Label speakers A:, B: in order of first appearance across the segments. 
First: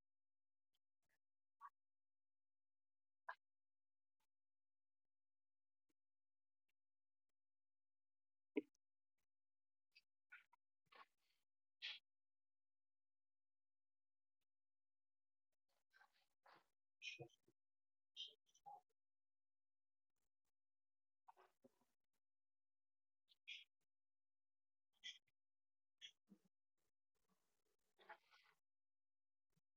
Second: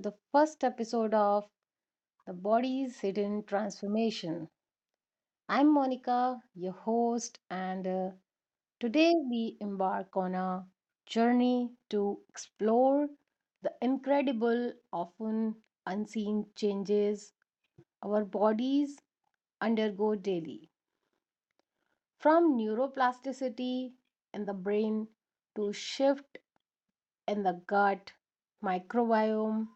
A: the first episode of The Body's Hidden Transformation. I'm Monica, your host, and today we embark on a journey to explore the incredible, often unseen changes our bodies undergo daily. From neuroplasticity in the brain to shift in the gut, microbiome,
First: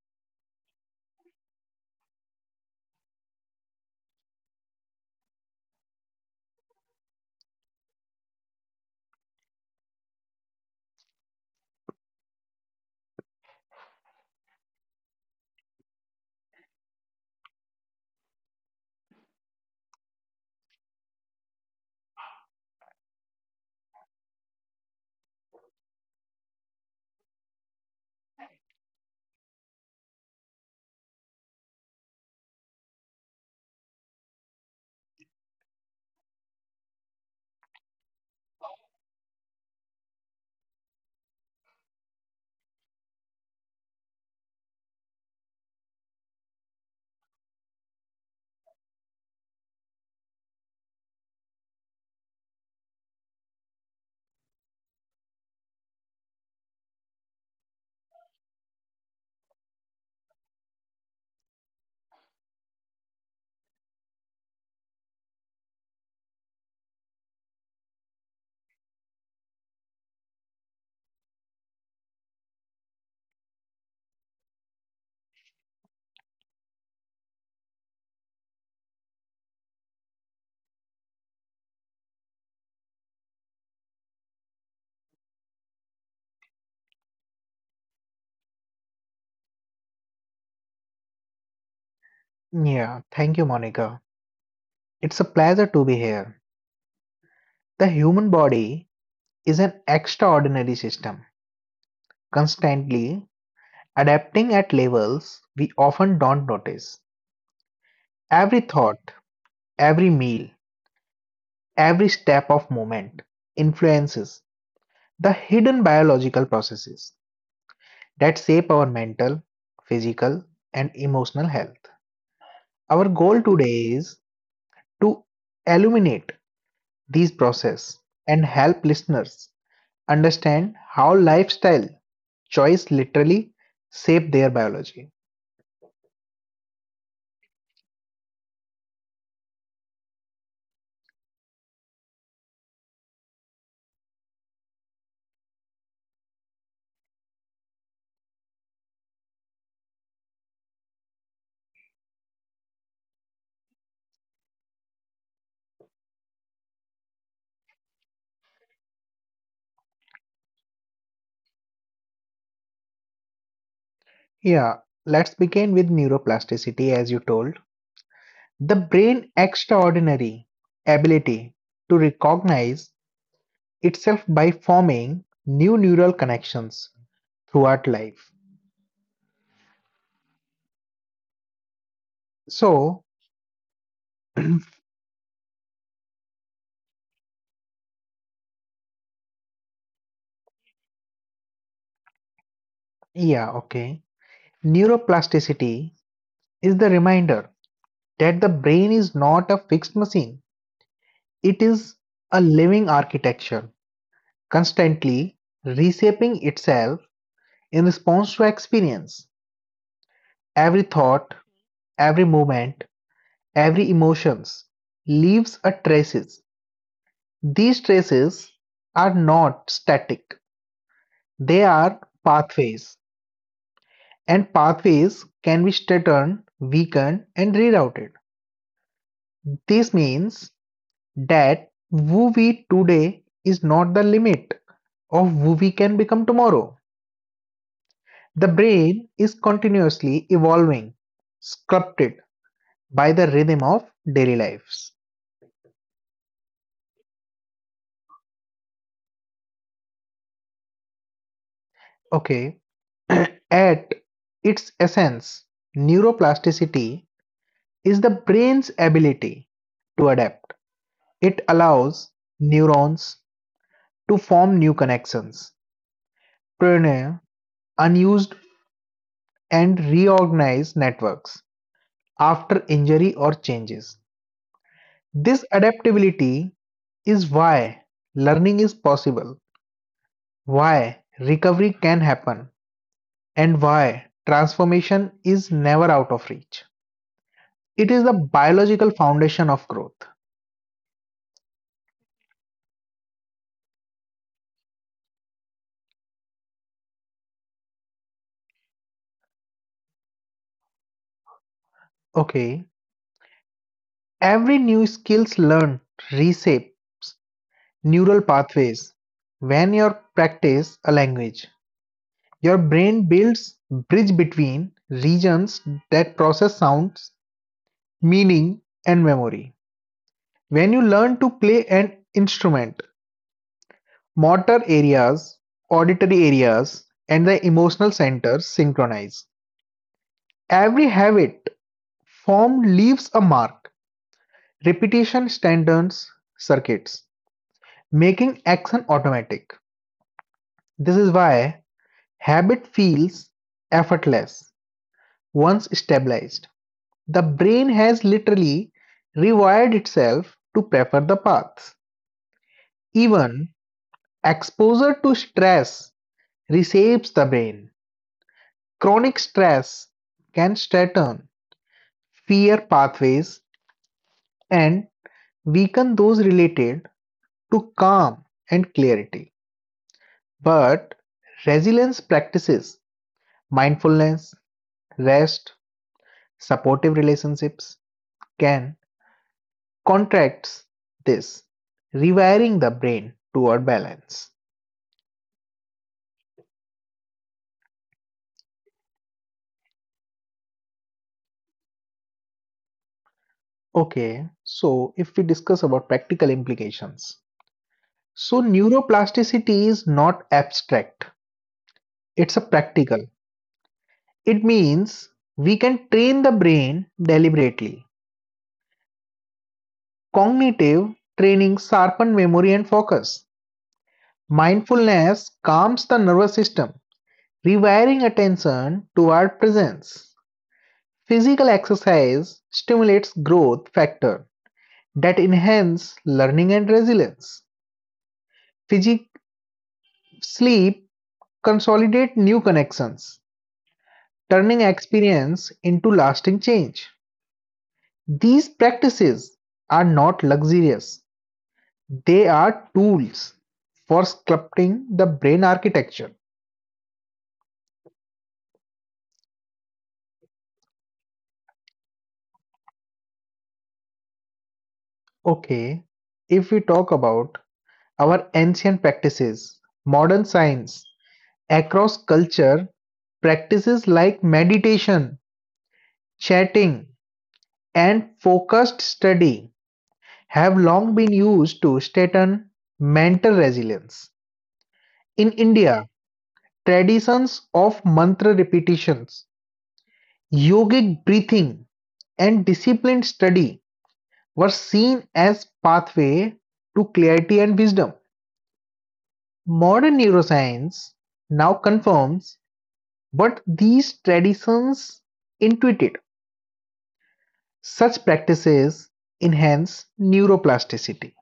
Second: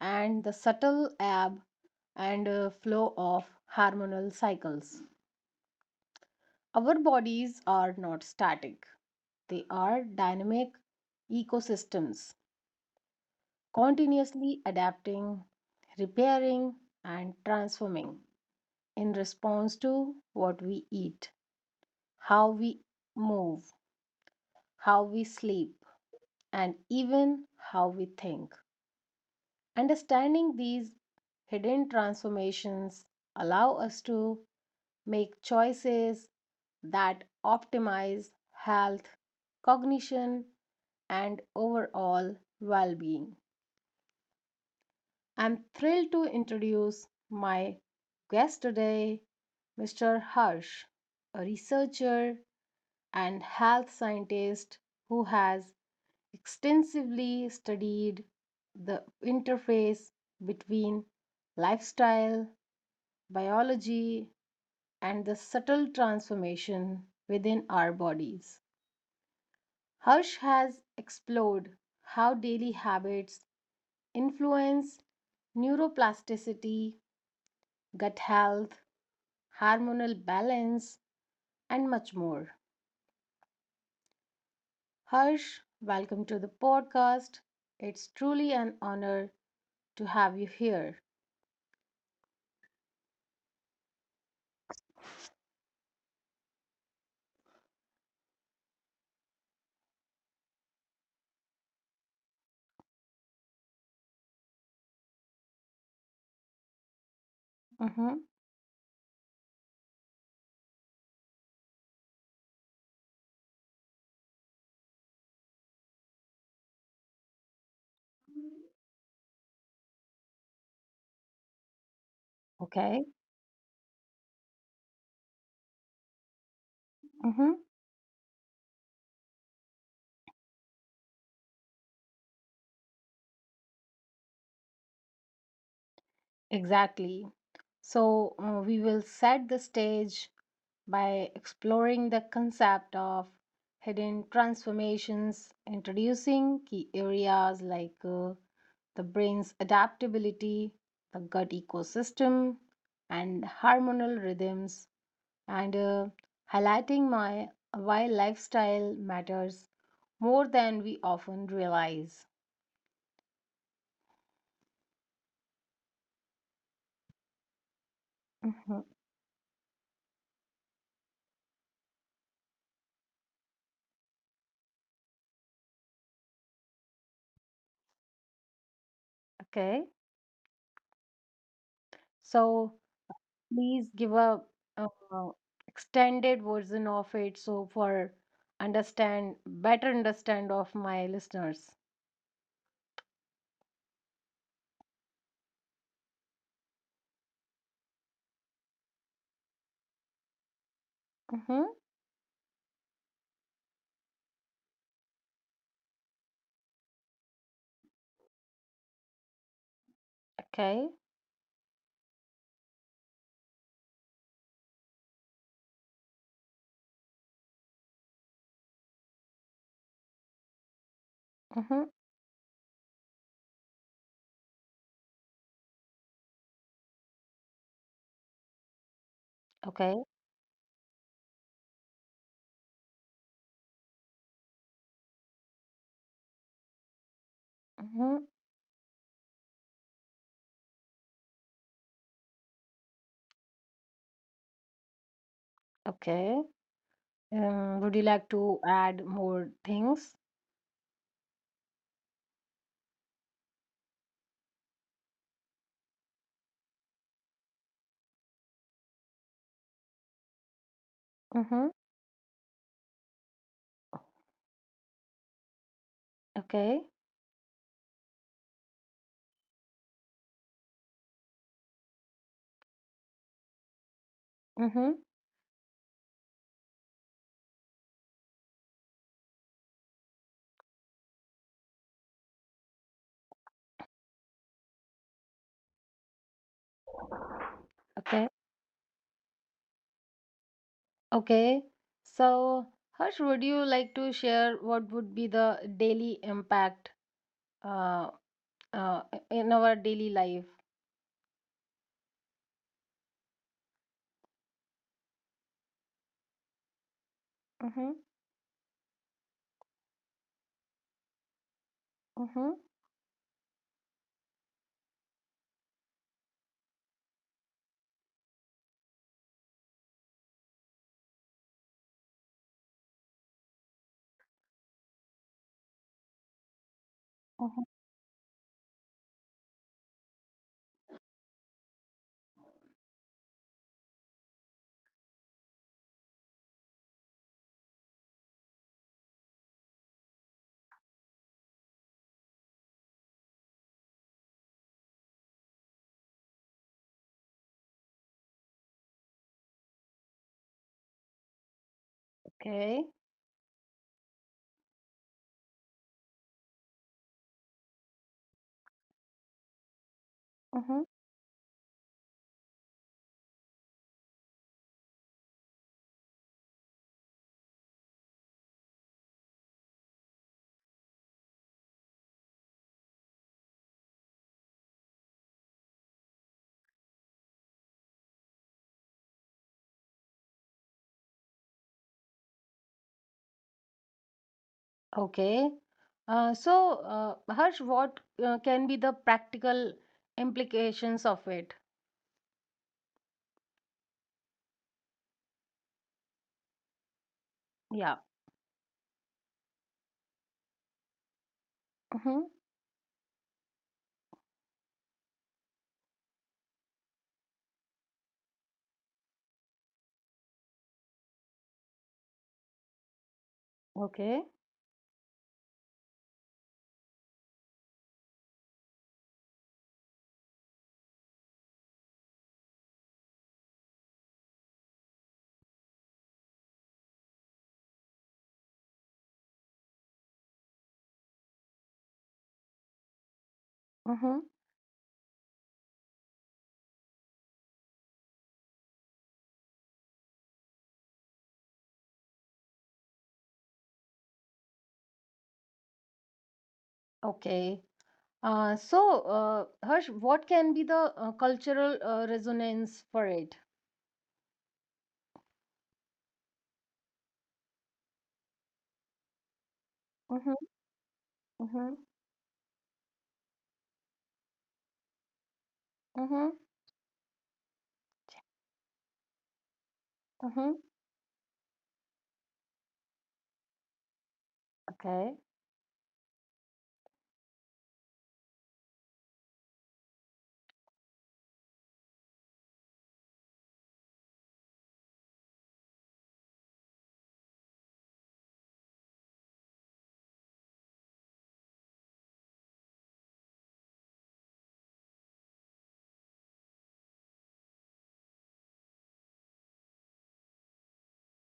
A: and the subtle ebb and flow of hormonal cycles. Our bodies are not static, they are dynamic ecosystems, continuously adapting, repairing, and transforming in response to what we eat, how we move, how we sleep, and even how we think. Understanding these hidden transformations allow us to make choices that optimize health, cognition, and overall well-being. I'm thrilled to introduce my guest today, Mr. Harsh, a researcher and health scientist who has extensively studied the interface between lifestyle, biology, and the subtle transformation within our bodies. Harsh has explored how daily habits influence neuroplasticity, gut health, hormonal balance, and much more. Harsh, welcome to the podcast. It's truly an honor to have you here.
B: Yeah, thank you, Monica. It's a pleasure to be here. The human body is an extraordinary system, constantly adapting at levels we often don't notice.
A: Mm-hmm.
B: Every thought, every meal, every step of movement influences the hidden biological processes that shape our mental, physical, and emotional health.
A: Okay.
B: Our goal today is to illuminate these
A: Mm-hmm.
B: processes and help listeners understand how lifestyle choice literally shape their biology.
A: Exactly. So, we will set the stage by exploring the concept of hidden transformations, introducing key areas like the brain's adaptability, the gut ecosystem, and hormonal rhythms, and highlighting my why lifestyle matters more than we often realize.
B: Yeah, let's begin with neuroplasticity as you told. The
A: Mhm.
B: brain extraordinary ability to recognize itself by forming new neural connections throughout life.
A: Okay, so
B: So,
A: please give a, uh extended version of it so for understand better understand of my listeners.
B: yeah, okay. Neuroplasticity is the reminder that the brain is not a fixed machine.
A: Mm-hmm.
B: It is a living architecture, constantly reshaping itself in response to experience.
A: Okay.
B: Every thought, every movement, every emotions leaves a traces. These traces are not static. They
A: Mm-hmm.
B: are pathways, and pathways can be straightened, weakened and rerouted. This
A: Okay.
B: means that who we today is not the limit of who we can become tomorrow.
A: Mm-hmm.
B: The brain is continuously evolving, sculpted by the rhythm of daily lives.
A: Okay. Would you like to add more things?
B: Okay. At its essence, neuroplasticity is the brain's ability to adapt. It
A: Mm-hmm.
B: allows neurons to form new connections,
A: Okay.
B: pioneer unused and reorganize networks after injury or changes.
A: Mm-hmm.
B: This adaptability is why learning is possible, why recovery can happen, and why transformation is never out of reach. It is the
A: Okay.
B: biological foundation of growth.
A: Okay. So, Harsh, would you like to share what would be the daily impact uh, uh, in our daily life?
B: Okay. Every new skills learned reshape
A: Mm-hmm.
B: neural pathways. When you practice a language,
A: Mm-hmm.
B: your brain builds bridge between regions that process sounds, meaning, and memory. When you learn to play an instrument, motor areas, auditory areas, and the
A: Mm-hmm.
B: emotional centers synchronize. Every habit formed leaves a mark. Repetition strengthens circuits, making action automatic. This is why habit feels effortless once stabilized. The brain has literally rewired itself to prefer the paths.
A: Okay.
B: Even exposure to stress reshapes the brain. Chronic stress can
A: Mm-hmm.
B: strengthen fear pathways and weaken those related to calm and clarity. But resilience practices, mindfulness, rest, supportive relationships can contract this, rewiring the brain toward balance.
A: Okay. So, Harsh, what can be the practical implications of it?
B: Okay, so if we discuss about practical implications.
A: Yeah.
B: So neuroplasticity is not abstract,
A: Mm-hmm.
B: it's a practical. It means we can train the brain deliberately. Cognitive training sharpen memory and focus.
A: Okay.
B: Mindfulness calms the nervous system, rewiring attention toward presence. Physical exercise stimulates growth factor that enhance learning and resilience. Physic sleep consolidate new connections,
A: Mm-hmm.
B: turning experience into lasting change. These practices are not luxurious. They are tools for sculpting the brain architecture.
A: Okay. So, Harsh, what can be the cultural resonance for it?
B: Okay, if we talk about our ancient practices, modern
A: Mm-hmm.
B: science.
A: Mm-hmm.
B: Across culture, practices like meditation,
A: Mm-hmm.
B: chatting, and focused study have
A: Mm-hmm.
B: long been used to strengthen mental resilience.
A: Okay.
B: In India, traditions of mantra repetitions, yogic breathing, and disciplined study were seen as pathway to clarity and wisdom. Modern neuroscience now confirms what these traditions intuited. Such practices enhance neuroplasticity.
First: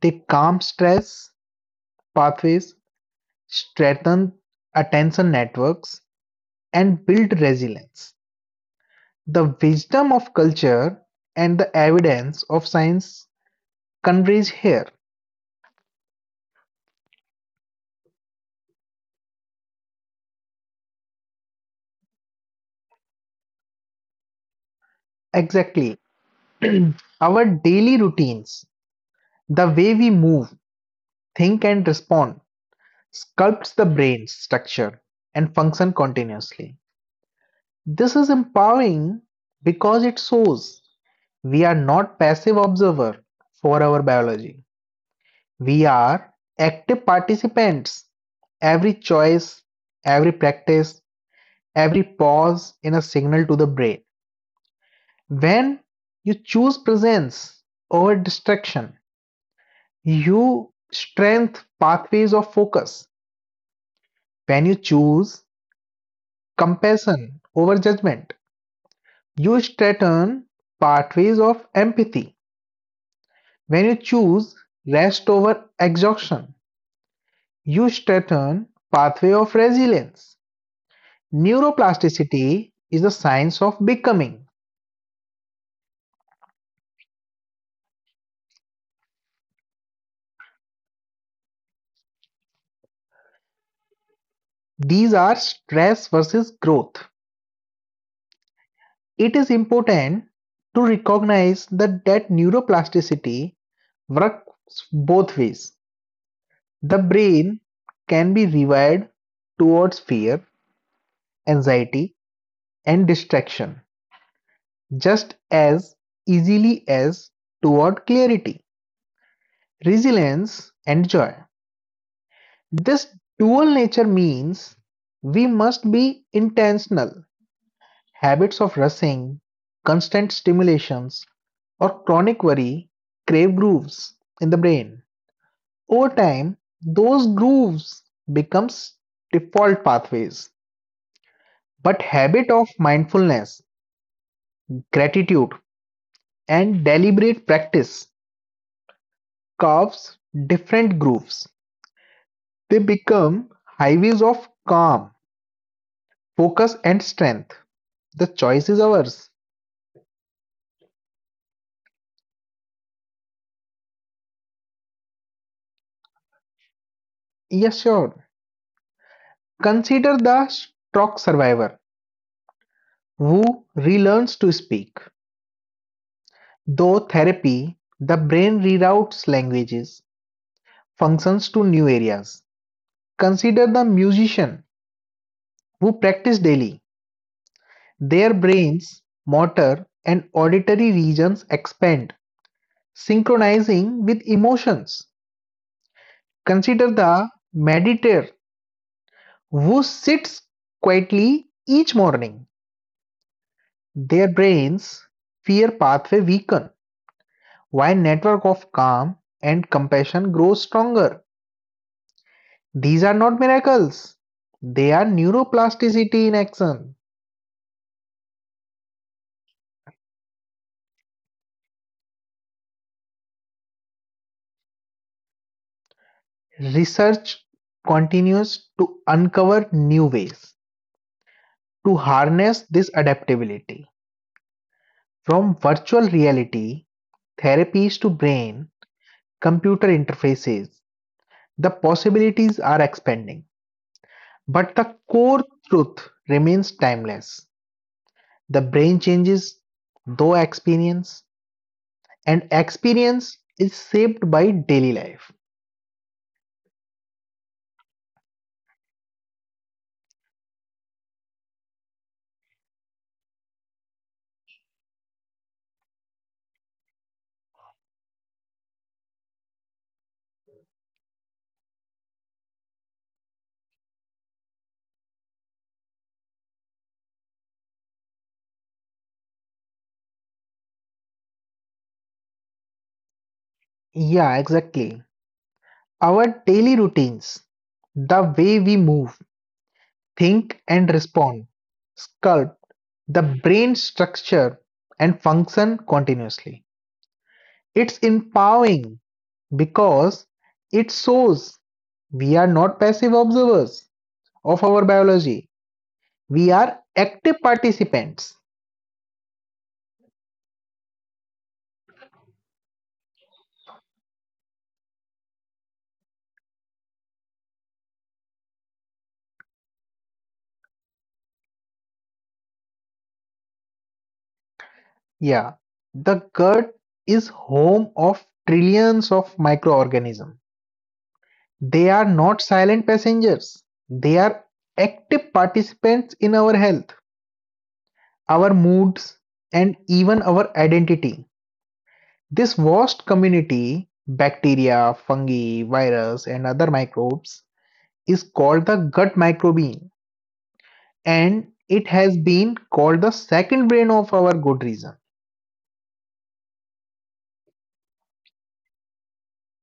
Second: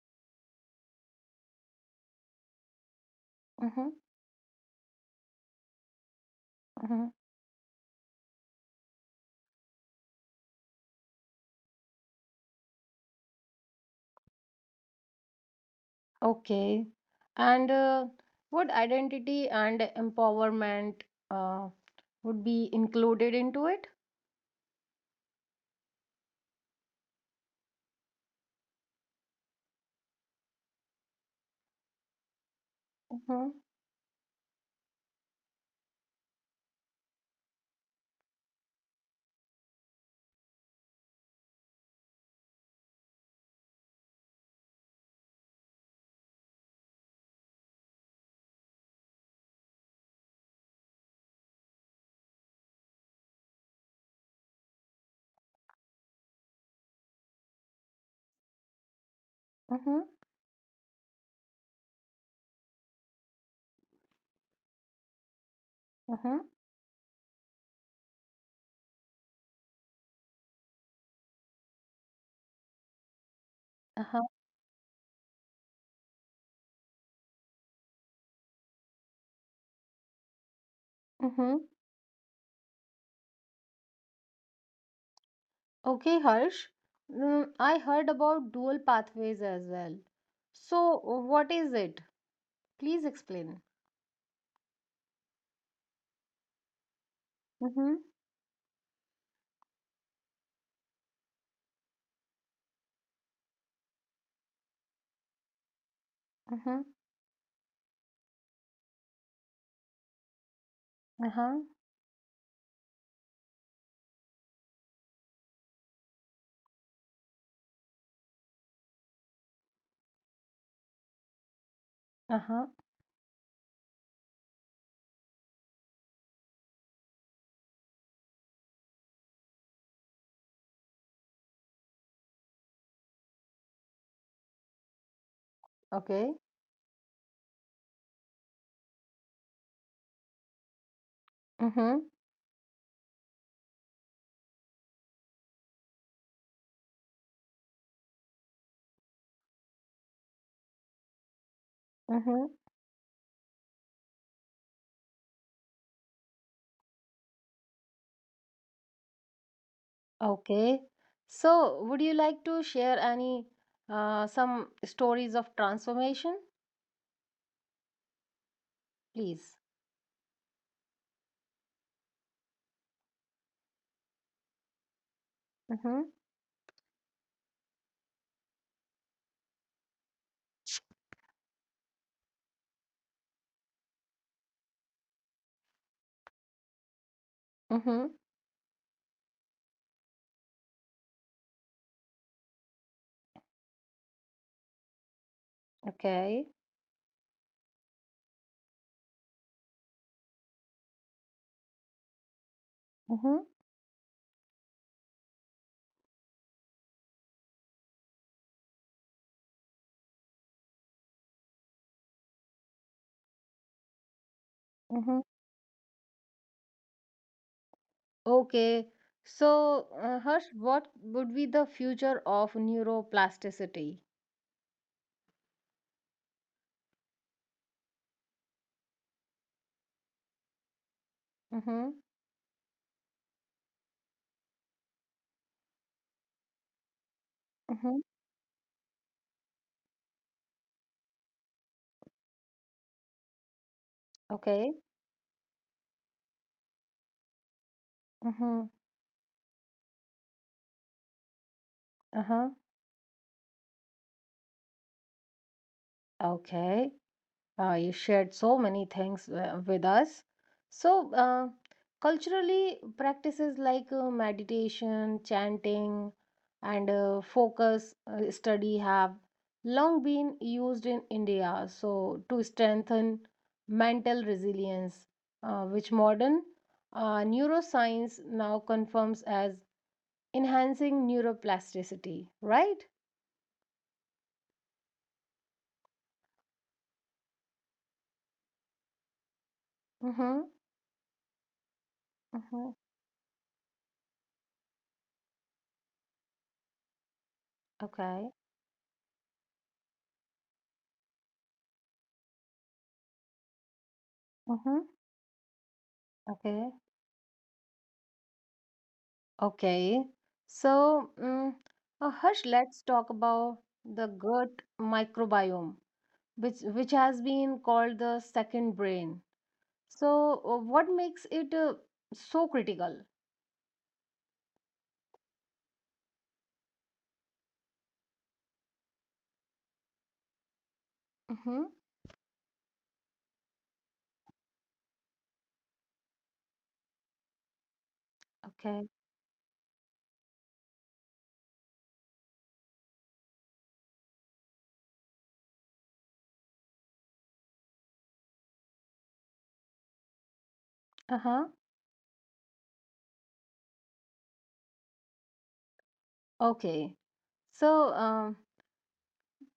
B: They calm stress pathways,
A: Mm-hmm.
B: strengthen attention networks, and
A: Mm-hmm.
B: build resilience. The wisdom of culture and the evidence of science converge here.
A: Okay. And what identity and empowerment uh, would be included into it?
B: Exactly. Our daily routines, the way we move, think, and respond,
A: Mm-hmm.
B: sculpts the brain's structure and function continuously. This is empowering because it shows we are not passive observer for our biology. We are active participants. Every choice, every practice, every pause in a signal to the brain. When you choose presence over distraction, you strengthen pathways of focus. When you choose
A: Mm-hmm.
B: compassion over judgment, you strengthen pathways of empathy. When you
A: Uh-huh.
B: choose rest over exhaustion, you Eustaton pathway of resilience.
A: Mm-hmm.
B: Neuroplasticity is the science of becoming.
A: Okay, Harsh. I heard about dual pathways as well. So, what is it? Please explain.
B: These are stress versus growth.
A: Mm-hmm.
B: It is important to recognize that neuroplasticity works both ways.
A: Mm-hmm.
B: The brain can be rewired towards fear,
A: Uh-huh.
B: anxiety, and distraction just as easily as toward clarity, resilience, and joy.
A: Uh-huh.
B: This dual nature means we must be intentional. Habits of rushing, constant stimulations, or chronic worry crave grooves in the brain. Over
A: Okay.
B: time, those grooves becomes default pathways.
A: Mm-hmm.
B: But habit of mindfulness, gratitude, and deliberate practice carves different grooves.
A: Mm-hmm.
B: They become highways of calm, focus, and strength. The choice is ours.
A: Okay. So, would you like to share any some stories of transformation,
B: Yes, sure.
A: please?
B: Consider the stroke survivor who relearns to speak.
A: Mm-hmm.
B: Though therapy, the brain reroutes languages, functions to new areas. Consider the musician who practice daily.
A: Mm-hmm.
B: Their brains, motor, and auditory regions expand, synchronizing with emotions.
A: Okay.
B: Consider the meditator who sits quietly each morning.
A: Mm-hmm.
B: Their brains fear pathway weaken. Why network of calm and compassion grows stronger. These are not miracles. They are
A: Mm-hmm.
B: neuroplasticity in action.
A: Okay. So, Harsh, what would be the future of neuroplasticity?
B: Research continues to uncover new ways to
A: Mm-hmm.
B: harness this adaptability. From virtual reality, therapies to
A: Mm-hmm.
B: brain, computer interfaces, the possibilities are expanding. But
A: Okay.
B: the core truth remains timeless. The
A: Mm-hmm.
B: brain changes, though experience and
A: Uh-huh.
B: experience is shaped by daily life.
A: Okay. You shared so many things with us. So, culturally, practices like meditation, chanting, and focus study have long been used in India. So, to strengthen mental resilience, which modern neuroscience now confirms as enhancing neuroplasticity, right?
B: Yeah, exactly. Our daily routines, the way we move, think,
A: Mm-hmm.
B: and respond, sculpt
A: Mhm.
B: the brain structure and function continuously. It's
A: Okay.
B: empowering because it shows we are not passive observers of our
A: Mhm.
B: biology, we are
A: Okay.
B: active participants.
A: Okay. So, Harsh, let's talk about the gut microbiome, which has been called the second brain. So, what makes it so critical?
B: Yeah, the gut is home of trillions of microorganisms.
A: Mhm.
B: They are not silent passengers. They are active participants in our health, our
A: Okay.
B: moods, and even our identity. This vast community, bacteria, fungi, virus, and other microbes, is called the gut microbiome, and
A: Uh-huh.
B: it has been called the second brain of our good reason.
A: Okay. So, um,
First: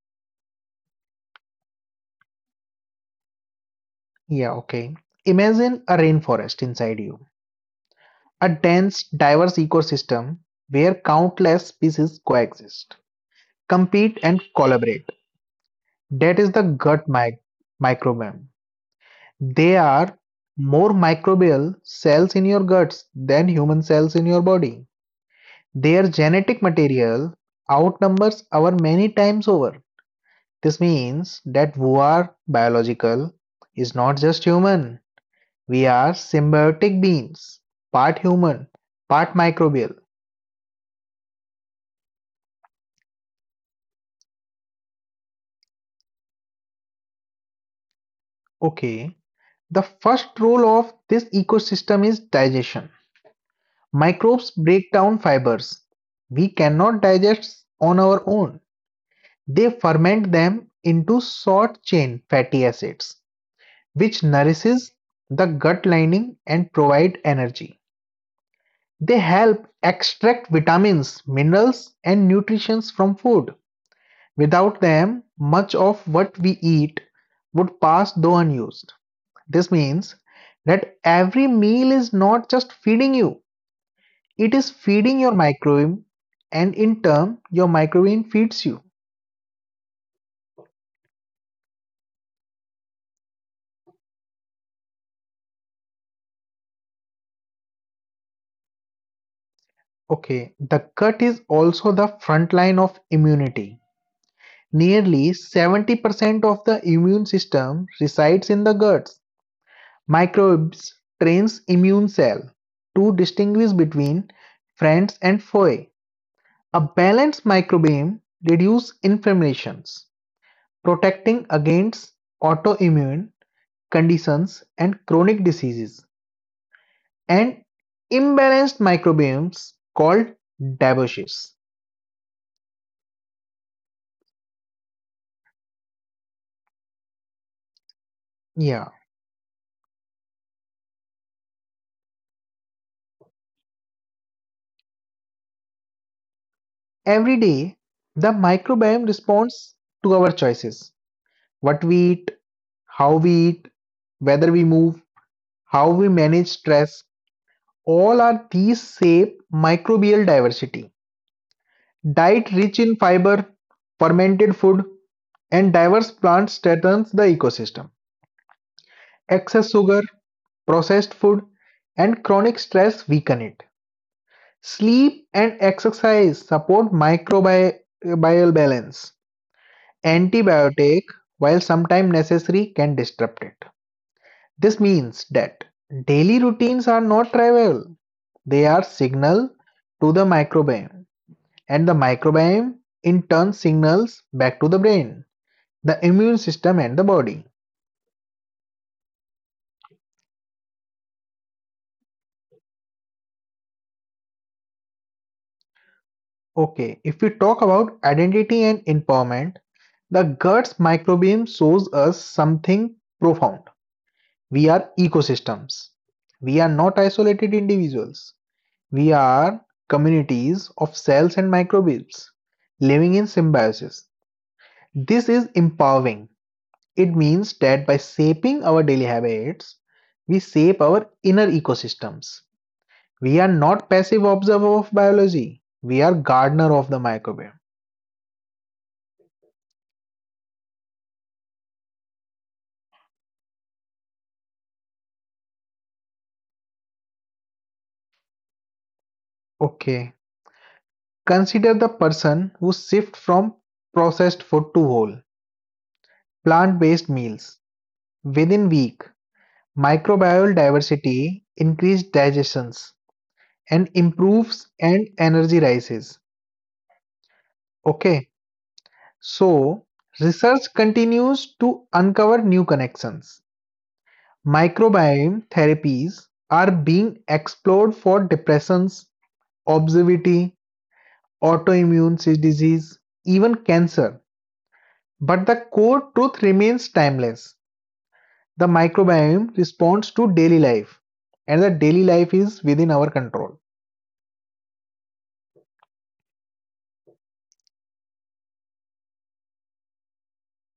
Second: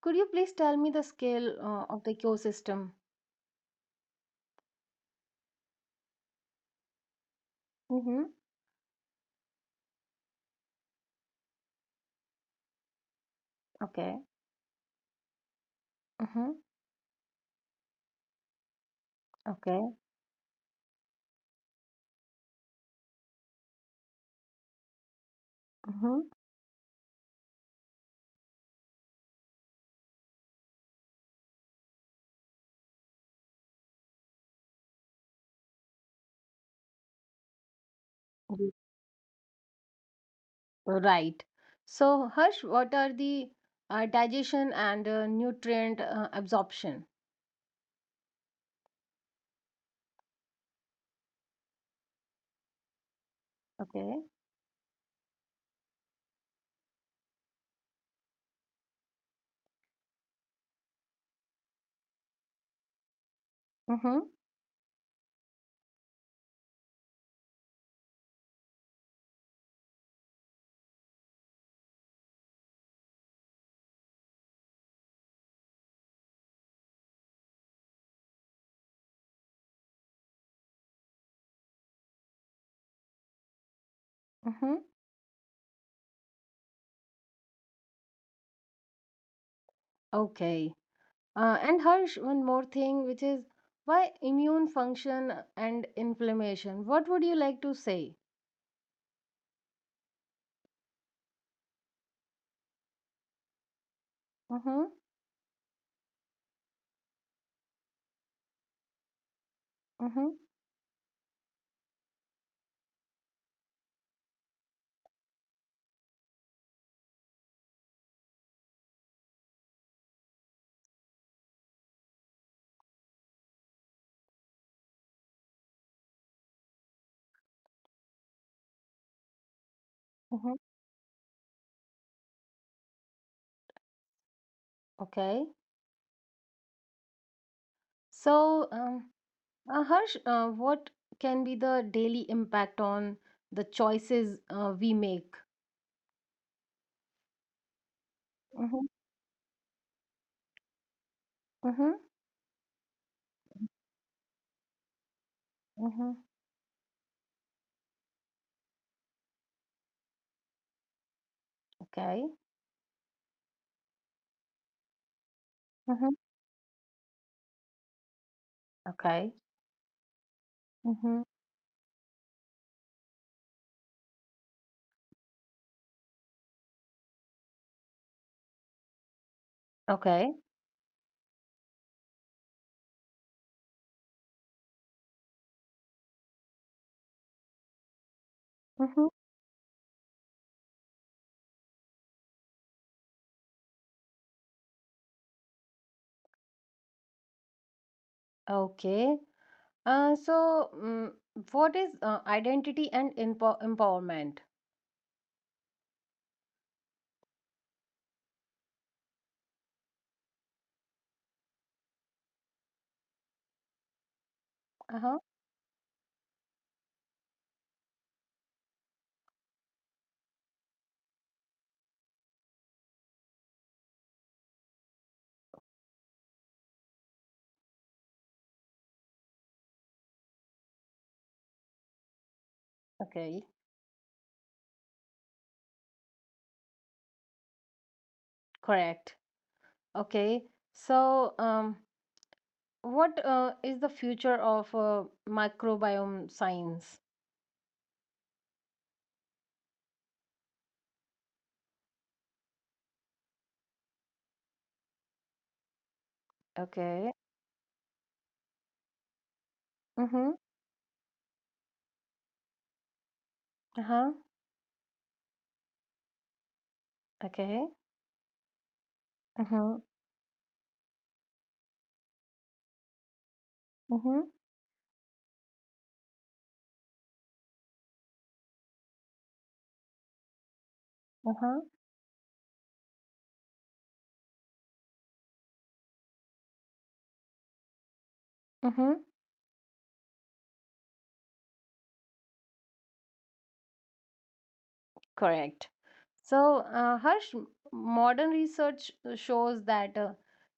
A: could you please tell me the scale of the ecosystem?
B: Yeah, okay. Imagine a rainforest inside you,
A: Mhm.
B: a dense, diverse ecosystem where countless species coexist, compete,
A: Okay.
B: and collaborate. That is
A: Mhm.
B: the microbiome. There
A: Okay.
B: are more microbial cells in your guts than human cells in your body. Their genetic material outnumbers our many times over. This means that we are biological is not just human. We are symbiotic beings, part human,
A: Mhm.
B: part microbial.
A: Right. So, Harsh, what are the digestion and nutrient absorption?
B: Okay, the first role of this ecosystem is digestion.
A: Okay.
B: Microbes break down fibers. We cannot digest on our own. They ferment them into short chain fatty acids,
A: Mm-hmm.
B: which nourishes the gut lining and provide energy. They help extract vitamins, minerals, and nutrients from food. Without them, much of what we eat would pass though unused. This means that every meal is not just feeding you, it is
A: Mm-hmm.
B: feeding your microbiome, and in turn, your microbiome feeds you.
A: Okay. And Harsh, one more thing, which is why immune function and inflammation? What would you like to say?
B: Okay, the gut is also the front line of immunity.
A: Mm-hmm.
B: Nearly 70% of the immune system resides in the guts.
A: Mm-hmm.
B: Microbes trains immune cell to distinguish between friends and foe. A balanced microbiome reduces inflammations protecting against autoimmune conditions and chronic diseases, and imbalanced microbiomes called
A: Mm-hmm.
B: dysbiosis.
A: Okay. So,
B: Yeah.
A: um, uh, Harsh, what can be the daily impact on the choices we make?
B: Every day, the
A: Mm-hmm.
B: microbiome responds to our choices what
A: Mm-hmm.
B: we eat, how we eat, whether we move, how we
A: Mm-hmm.
B: manage stress. All are these shape microbial diversity.
A: Okay.
B: Diet rich in fiber, fermented food, and diverse
A: Mm-hmm.
B: plants strengthens the ecosystem.
A: Okay.
B: Excess sugar, processed
A: Mhm.
B: food, and chronic stress weaken it. Sleep and exercise support microbial balance.
A: Okay.
B: Antibiotic, while sometimes necessary, can disrupt it. This means that daily routines are not trivial. They are
A: hmm
B: signal to the microbiome, and the microbiome in turn signals back to the brain, the immune system, and the body.
A: Okay. So, what is identity and empowerment?
B: Okay, if we talk about identity and empowerment, the guts microbiome shows us something profound. We are
A: Uh-huh.
B: ecosystems. We are not isolated individuals. We are communities of cells and microbes living in symbiosis. This is empowering. It means that by shaping our daily habits, we shape our inner ecosystems. We are
A: Okay.
B: not passive observer of biology. We are gardener of the microbiome.
A: Correct. Okay. So, what is the future of microbiome science?
B: Okay. Consider the person who shifts from processed food to whole, plant-based
A: Okay.
B: meals. Within week,
A: Mm-hmm.
B: microbial diversity, increased digestions, and
A: Uh-huh.
B: improves and energy rises.
A: Okay.
B: Okay, so
A: Mm-hmm.
B: research continues to uncover new connections.
A: Mm-hmm.
B: Microbiome therapies are being explored for depressions, obesity,
A: Uh-huh.
B: autoimmune disease, even cancer. But the core truth remains timeless. The
A: Mm-hmm.
B: microbiome responds to daily life and the daily life is within our control.
A: Correct. So, Harsh, modern research shows that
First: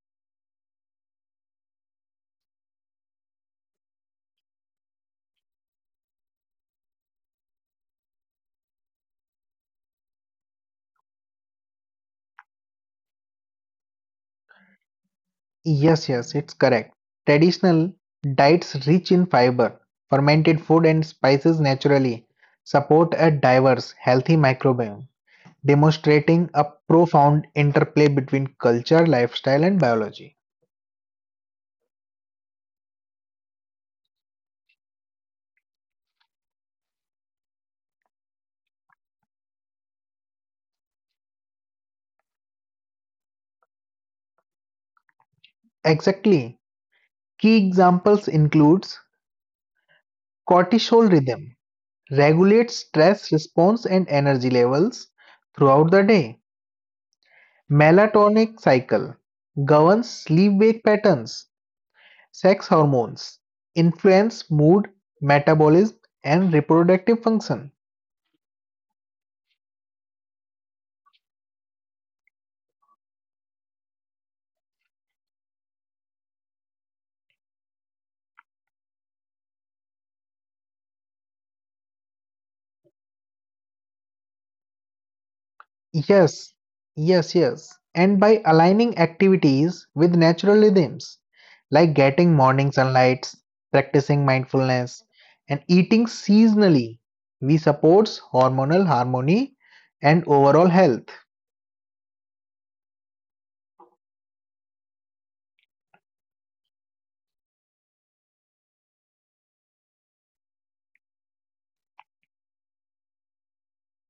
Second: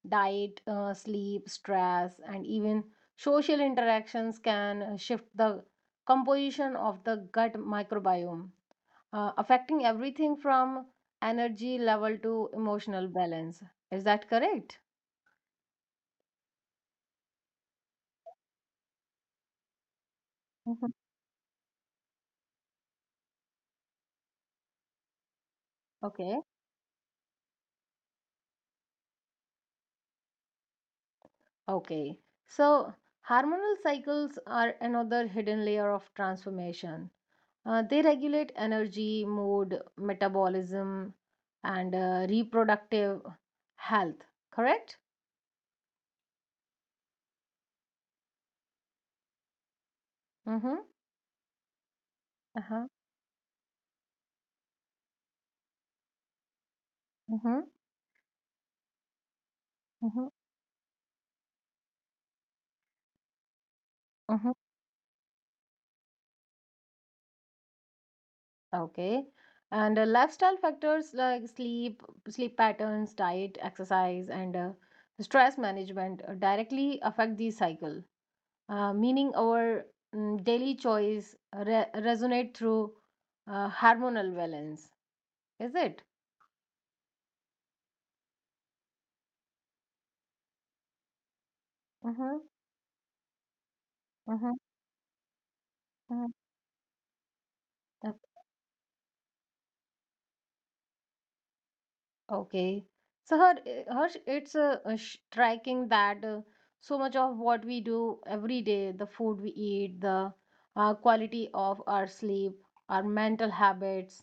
A: diet, sleep, stress, and even social interactions can shift the composition of the gut microbiome, affecting everything from energy level to emotional balance. Is that correct?
B: Yes, yes, it's correct. Traditional diets rich in fiber, fermented food
A: Mhm.
B: and spices naturally support a diverse healthy microbiome,
A: Okay.
B: demonstrating a profound interplay between culture lifestyle and biology.
A: Okay. So, hormonal cycles are another hidden layer of transformation. They regulate energy, mood, metabolism, and reproductive health. Correct?
B: Exactly. Key examples includes
A: Mm-hmm.
B: cortisol rhythm
A: Uh-huh.
B: regulates stress response and energy levels throughout the day.
A: Mm-hmm.
B: Melatonin cycle governs
A: Mm-hmm.
B: sleep-wake patterns, sex hormones,
A: Mm-hmm.
B: influence mood, metabolism, and reproductive function.
A: Okay. And lifestyle factors like sleep patterns, diet, exercise, and stress management directly affect the cycle. Meaning our daily choice resonate through hormonal balance. Is it?
B: Yes, yes. And by aligning activities with natural rhythms, like
A: Mm-hmm.
B: getting morning sunlight, practicing
A: Mm-hmm.
B: mindfulness, and eating
A: Mm-hmm.
B: seasonally, we support hormonal harmony and overall health.
A: Okay. It's striking that so much of what we do every day, the food we eat, the quality of our sleep, our mental habits,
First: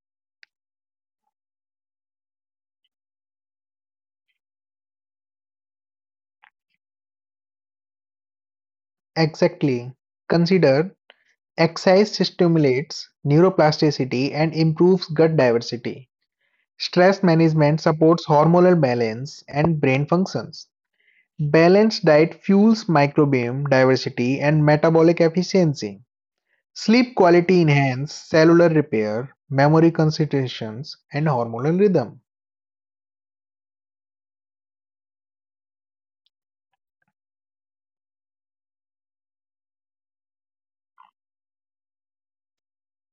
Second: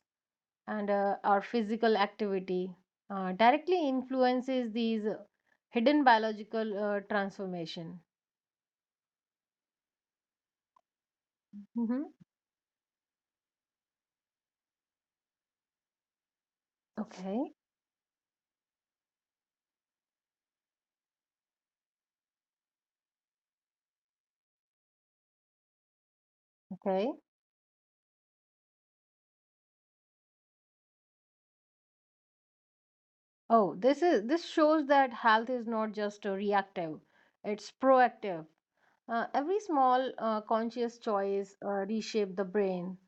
A: and our physical activity directly influences these hidden biological transformation.
B: Exactly. Consider
A: Mm-hmm.
B: exercise stimulates neuroplasticity and improves gut diversity. Stress
A: Okay.
B: management supports hormonal balance and brain functions. Balanced diet fuels microbiome diversity and metabolic efficiency.
A: Okay.
B: Sleep quality enhances cellular repair, memory concentrations, and hormonal rhythm.
A: Oh, this is this shows that health is not just reactive; it's proactive. Every small conscious choice reshape the brain,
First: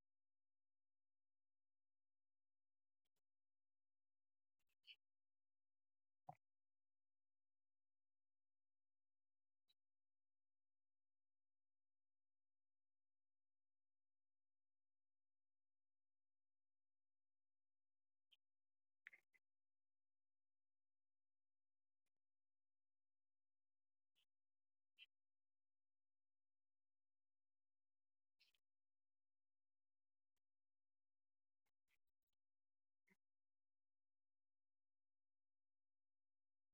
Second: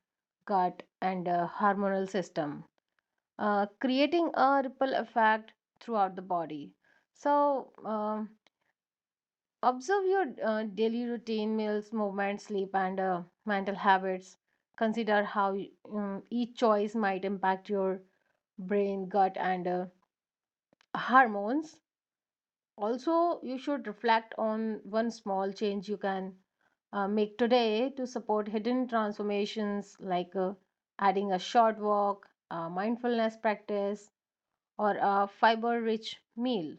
A: gut, and hormonal system, creating a ripple effect throughout the body. So, um, observe your daily routine, meals, movement, sleep, and mental habits. Consider how each choice might impact your brain, gut, and hormones. Also, you should reflect on one small change you can make today to support hidden transformations like adding a short walk, a mindfulness practice, or a fiber rich meal.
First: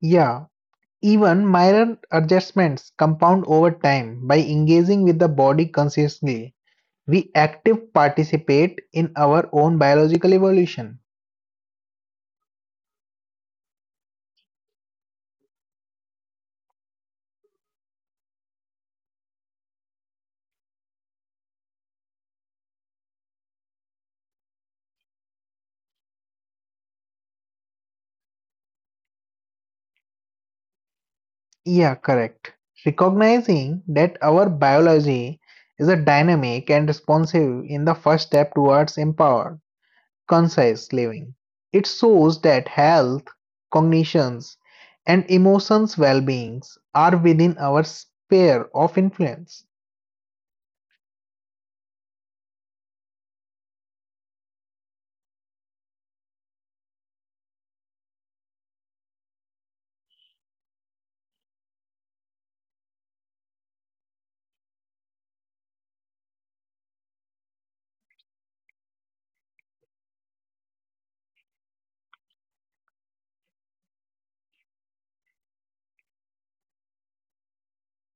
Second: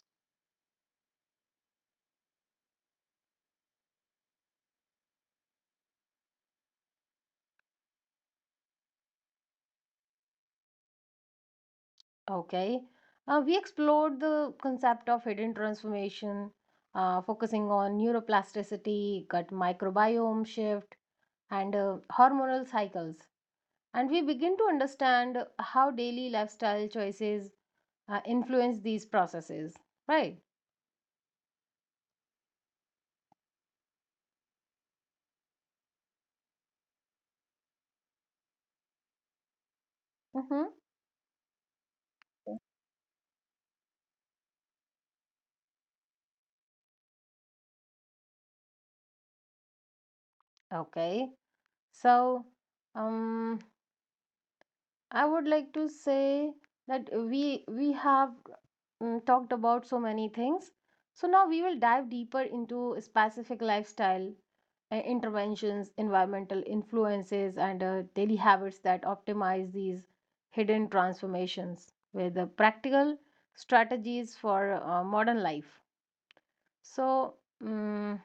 B: Yeah, even minor adjustments compound over time by engaging with the body consciously, we active participate in our own biological evolution.
A: Okay. We explored the concept of hidden transformation, focusing on neuroplasticity, gut microbiome shift, and hormonal cycles. And we begin to understand how daily lifestyle choices influence these processes, right?
B: Yeah, correct. Recognizing that our biology is a dynamic and responsive in the first step towards empowered,
A: Mm-hmm.
B: conscious living. It shows that health, cognitions, and emotions well beings are within our sphere of influence.
A: Okay. So, um, I would like to say that we have talked about so many things. So now we will dive deeper into specific lifestyle interventions, environmental influences, and daily habits that optimize these hidden transformations with the practical strategies for modern life. So. mm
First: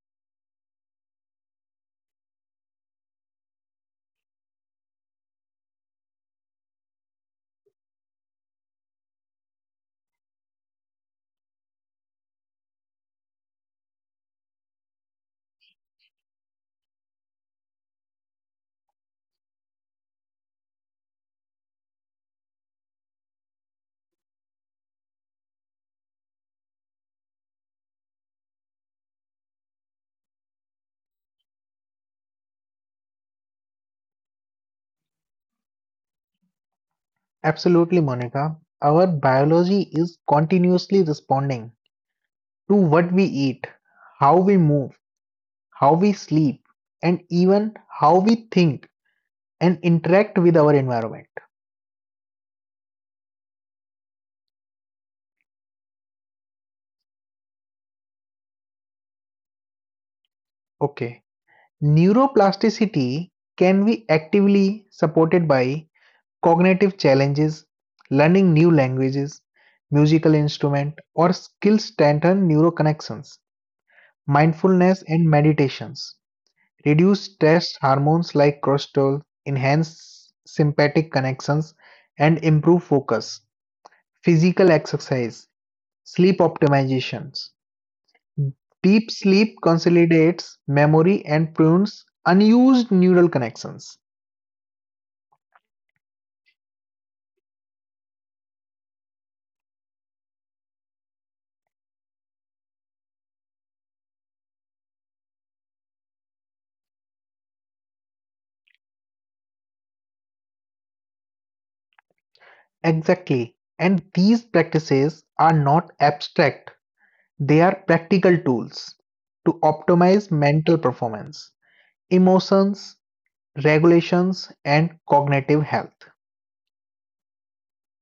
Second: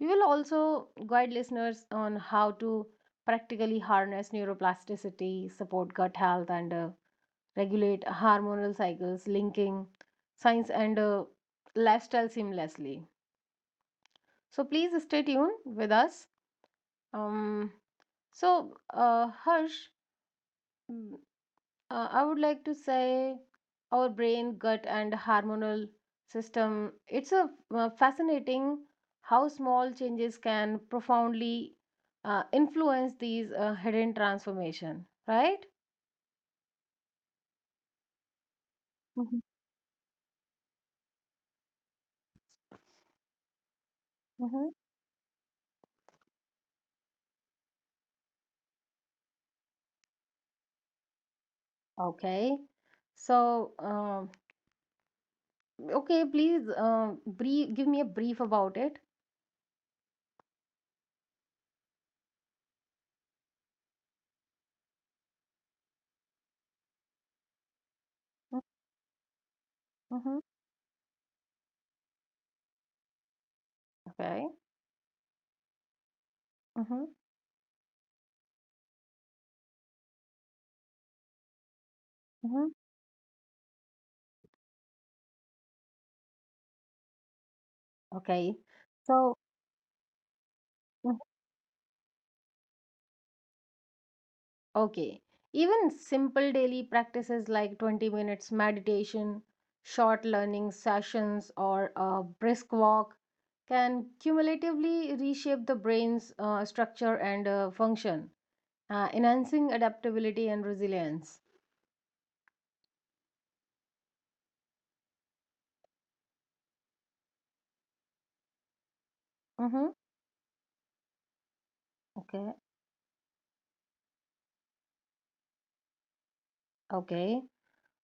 A: We will also guide listeners on how to practically harness neuroplasticity, support gut health, and regulate hormonal cycles, linking science and lifestyle seamlessly. So please stay tuned with us. Um, so, Harsh, I would like to say our brain, gut, and hormonal system. It's a fascinating how small changes can profoundly influence these hidden transformation, right?
B: Absolutely, Monica. Our
A: hmm
B: biology is continuously responding to what we eat, how we
A: hmm
B: move, how we sleep, and even how we think and interact with our environment.
A: Okay. So, okay, please give me a brief about it.
B: Okay, neuroplasticity can be actively supported by cognitive challenges, learning new languages, musical
A: Mm-hmm.
B: instrument, or skills strengthen neuroconnections,
A: Okay.
B: mindfulness and meditations,
A: Mm-hmm.
B: reduce stress hormones like cortisol, enhance sympathetic connections, and
A: Mm-hmm.
B: improve focus. Physical exercise, sleep optimizations.
A: Okay.
B: Deep
A: So,
B: sleep consolidates memory and prunes unused neural connections.
A: okay. Even simple daily practices like 20 minutes meditation, short learning sessions, or a brisk walk can cumulatively reshape the brain's structure and function, enhancing adaptability and resilience.
B: Exactly. And these practices are not abstract, they are practical tools to
A: Mm-hmm.
B: optimize mental performance,
A: Okay.
B: emotions, regulations, and cognitive health.
A: Okay.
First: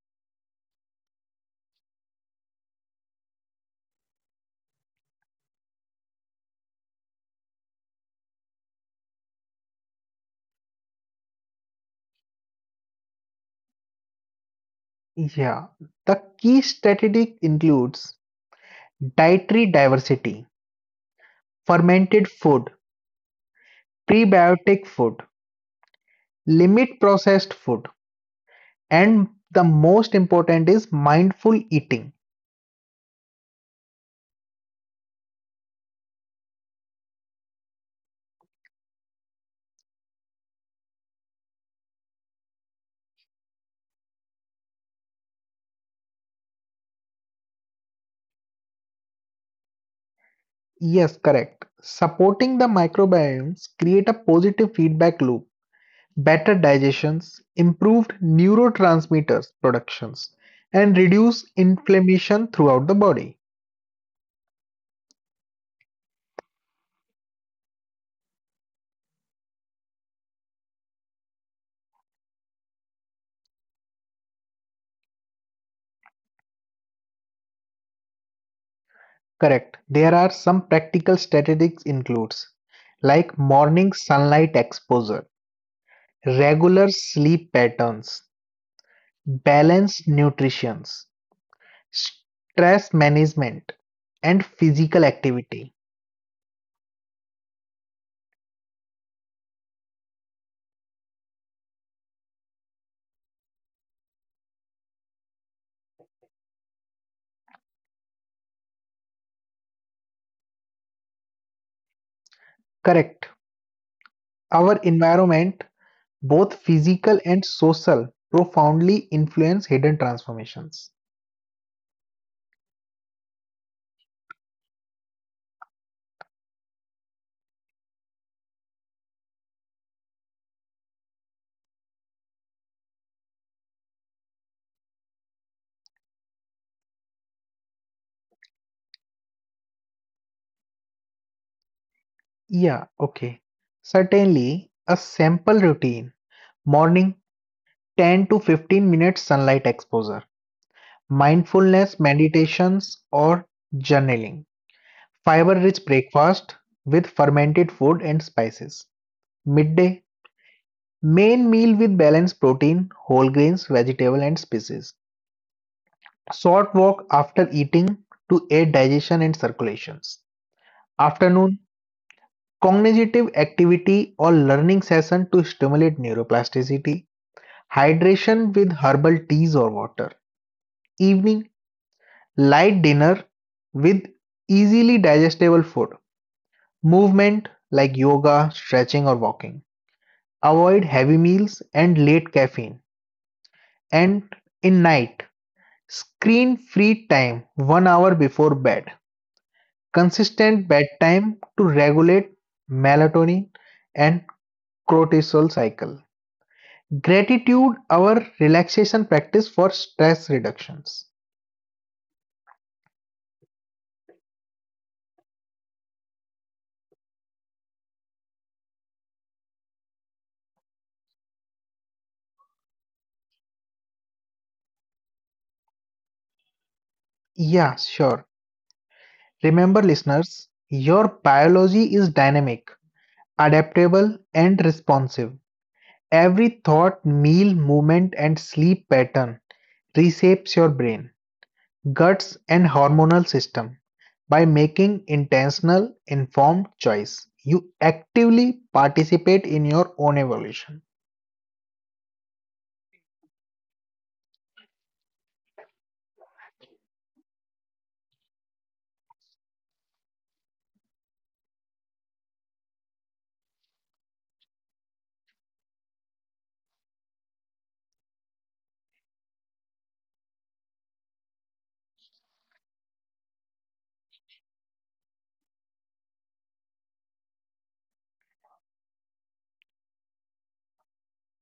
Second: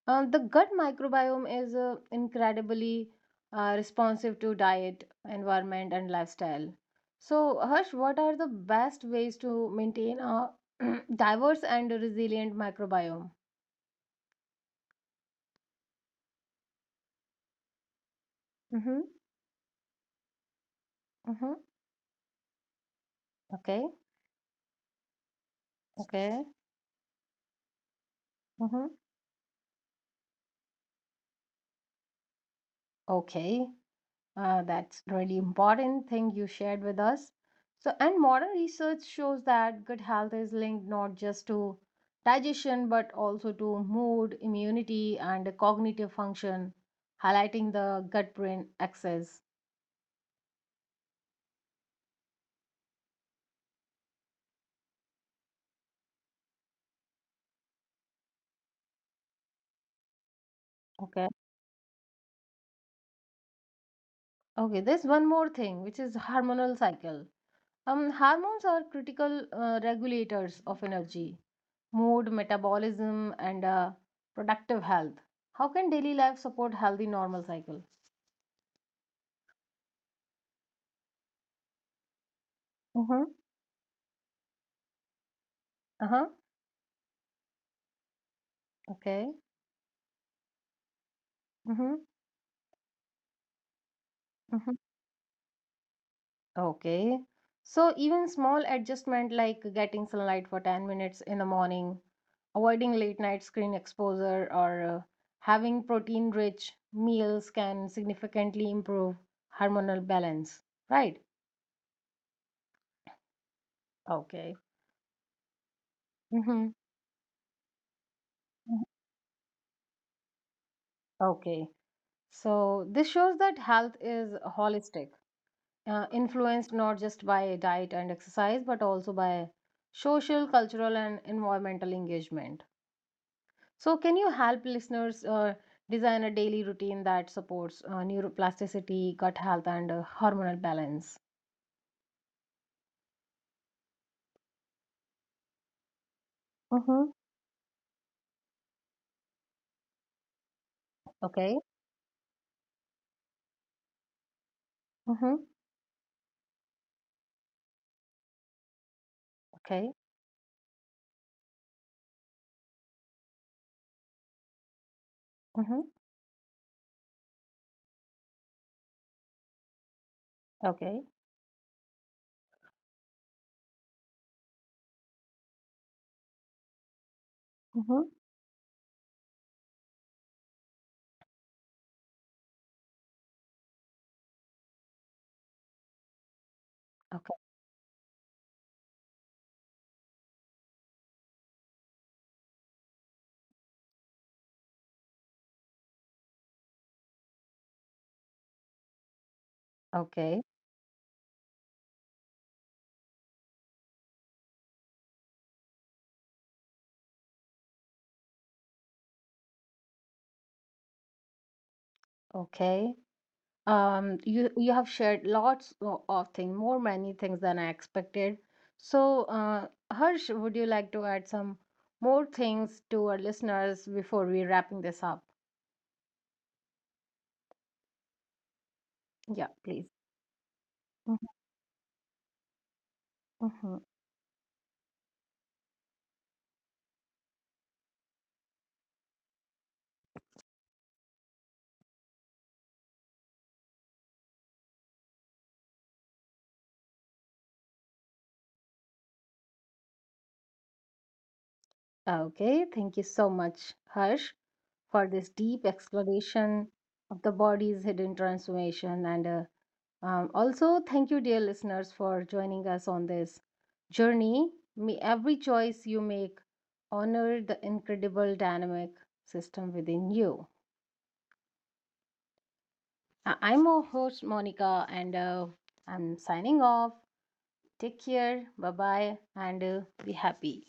A: The gut microbiome is incredibly responsive to diet, environment, and lifestyle. So, Harsh, what are the best ways to maintain a diverse and resilient microbiome?
B: Yeah, the key strategy includes
A: Mm-hmm.
B: dietary diversity,
A: Mm-hmm.
B: fermented food,
A: Okay.
B: prebiotic food,
A: Okay.
B: limit processed food.
A: Mm-hmm.
B: And the most important is mindful eating.
A: Okay. That's really important thing you shared with us. So, and modern research shows that good health is linked not just to digestion but also to mood, immunity, and cognitive function, highlighting the gut-brain axis.
B: Yes, correct. Supporting the microbiomes create a positive feedback loop, better digestions, improved neurotransmitters productions, and
A: Okay.
B: reduce inflammation throughout the body.
A: Okay, there's one more thing, which is hormonal cycle. Hormones are critical regulators of energy, mood, metabolism, and productive health. How can daily life support healthy normal cycle?
B: Correct. There are some practical strategies includes like
A: Mm-hmm.
B: morning sunlight exposure,
A: Uh-huh.
B: regular sleep patterns,
A: Okay.
B: balanced nutrition,
A: Mm-hmm.
B: stress management and
A: Mm-hmm.
B: physical activity.
A: Okay. So even small adjustment like getting sunlight for 10 minutes in the morning, avoiding late night screen exposure, or having protein rich meals can significantly improve hormonal balance, right?
B: Correct.
A: Okay.
B: Our environment, both
A: Mm-hmm.
B: physical and social, profoundly influence hidden transformations.
A: Okay. So this shows that health is holistic, influenced not just by diet and exercise, but also by social, cultural, and environmental engagement. So, can you help listeners design a daily routine that supports neuroplasticity, gut health, and hormonal balance?
B: Yeah, okay. Certainly, a simple routine:
A: Mm-hmm.
B: morning, 10 to 15 minutes sunlight exposure,
A: Okay.
B: mindfulness meditations, or journaling,
A: Mm-hmm.
B: fiber rich breakfast with fermented food and spices.
A: Okay.
B: Midday: main meal with balanced protein, whole grains, vegetable and species.
A: Mm-hmm.
B: Short walk after eating to aid digestion and circulations.
A: Okay.
B: Afternoon: cognitive activity or learning session to stimulate neuroplasticity.
A: Mm-hmm.
B: Hydration with herbal teas or water. Evening: light dinner with easily digestible food.
A: Okay,
B: Movement like yoga, stretching or walking. Avoid heavy meals and late caffeine. And in night: screen-free time 1 hour before bed.
A: okay,
B: Consistent bedtime to regulate melatonin and cortisol cycle. Gratitude our relaxation practice for stress reductions.
A: okay. You have shared lots of things, more many things than I expected. So, Harsh, would you like to add some more things to our listeners before we wrapping this up?
B: Yeah, sure.
A: Yeah,
B: Remember
A: please.
B: listeners, your biology is dynamic,
A: Mm-hmm.
B: adaptable and responsive. Every thought, meal, movement and sleep pattern reshapes your brain, guts and hormonal system. By making intentional informed choice, you actively participate in your own evolution.
A: Okay, thank you so much, Harsh, for this deep exploration of the body's hidden transformation. And also, thank you, dear listeners, for joining us on this journey. May every choice you make honor the incredible dynamic system within you. I'm your host, Monica, and I'm signing off. Take care, bye bye, and be happy.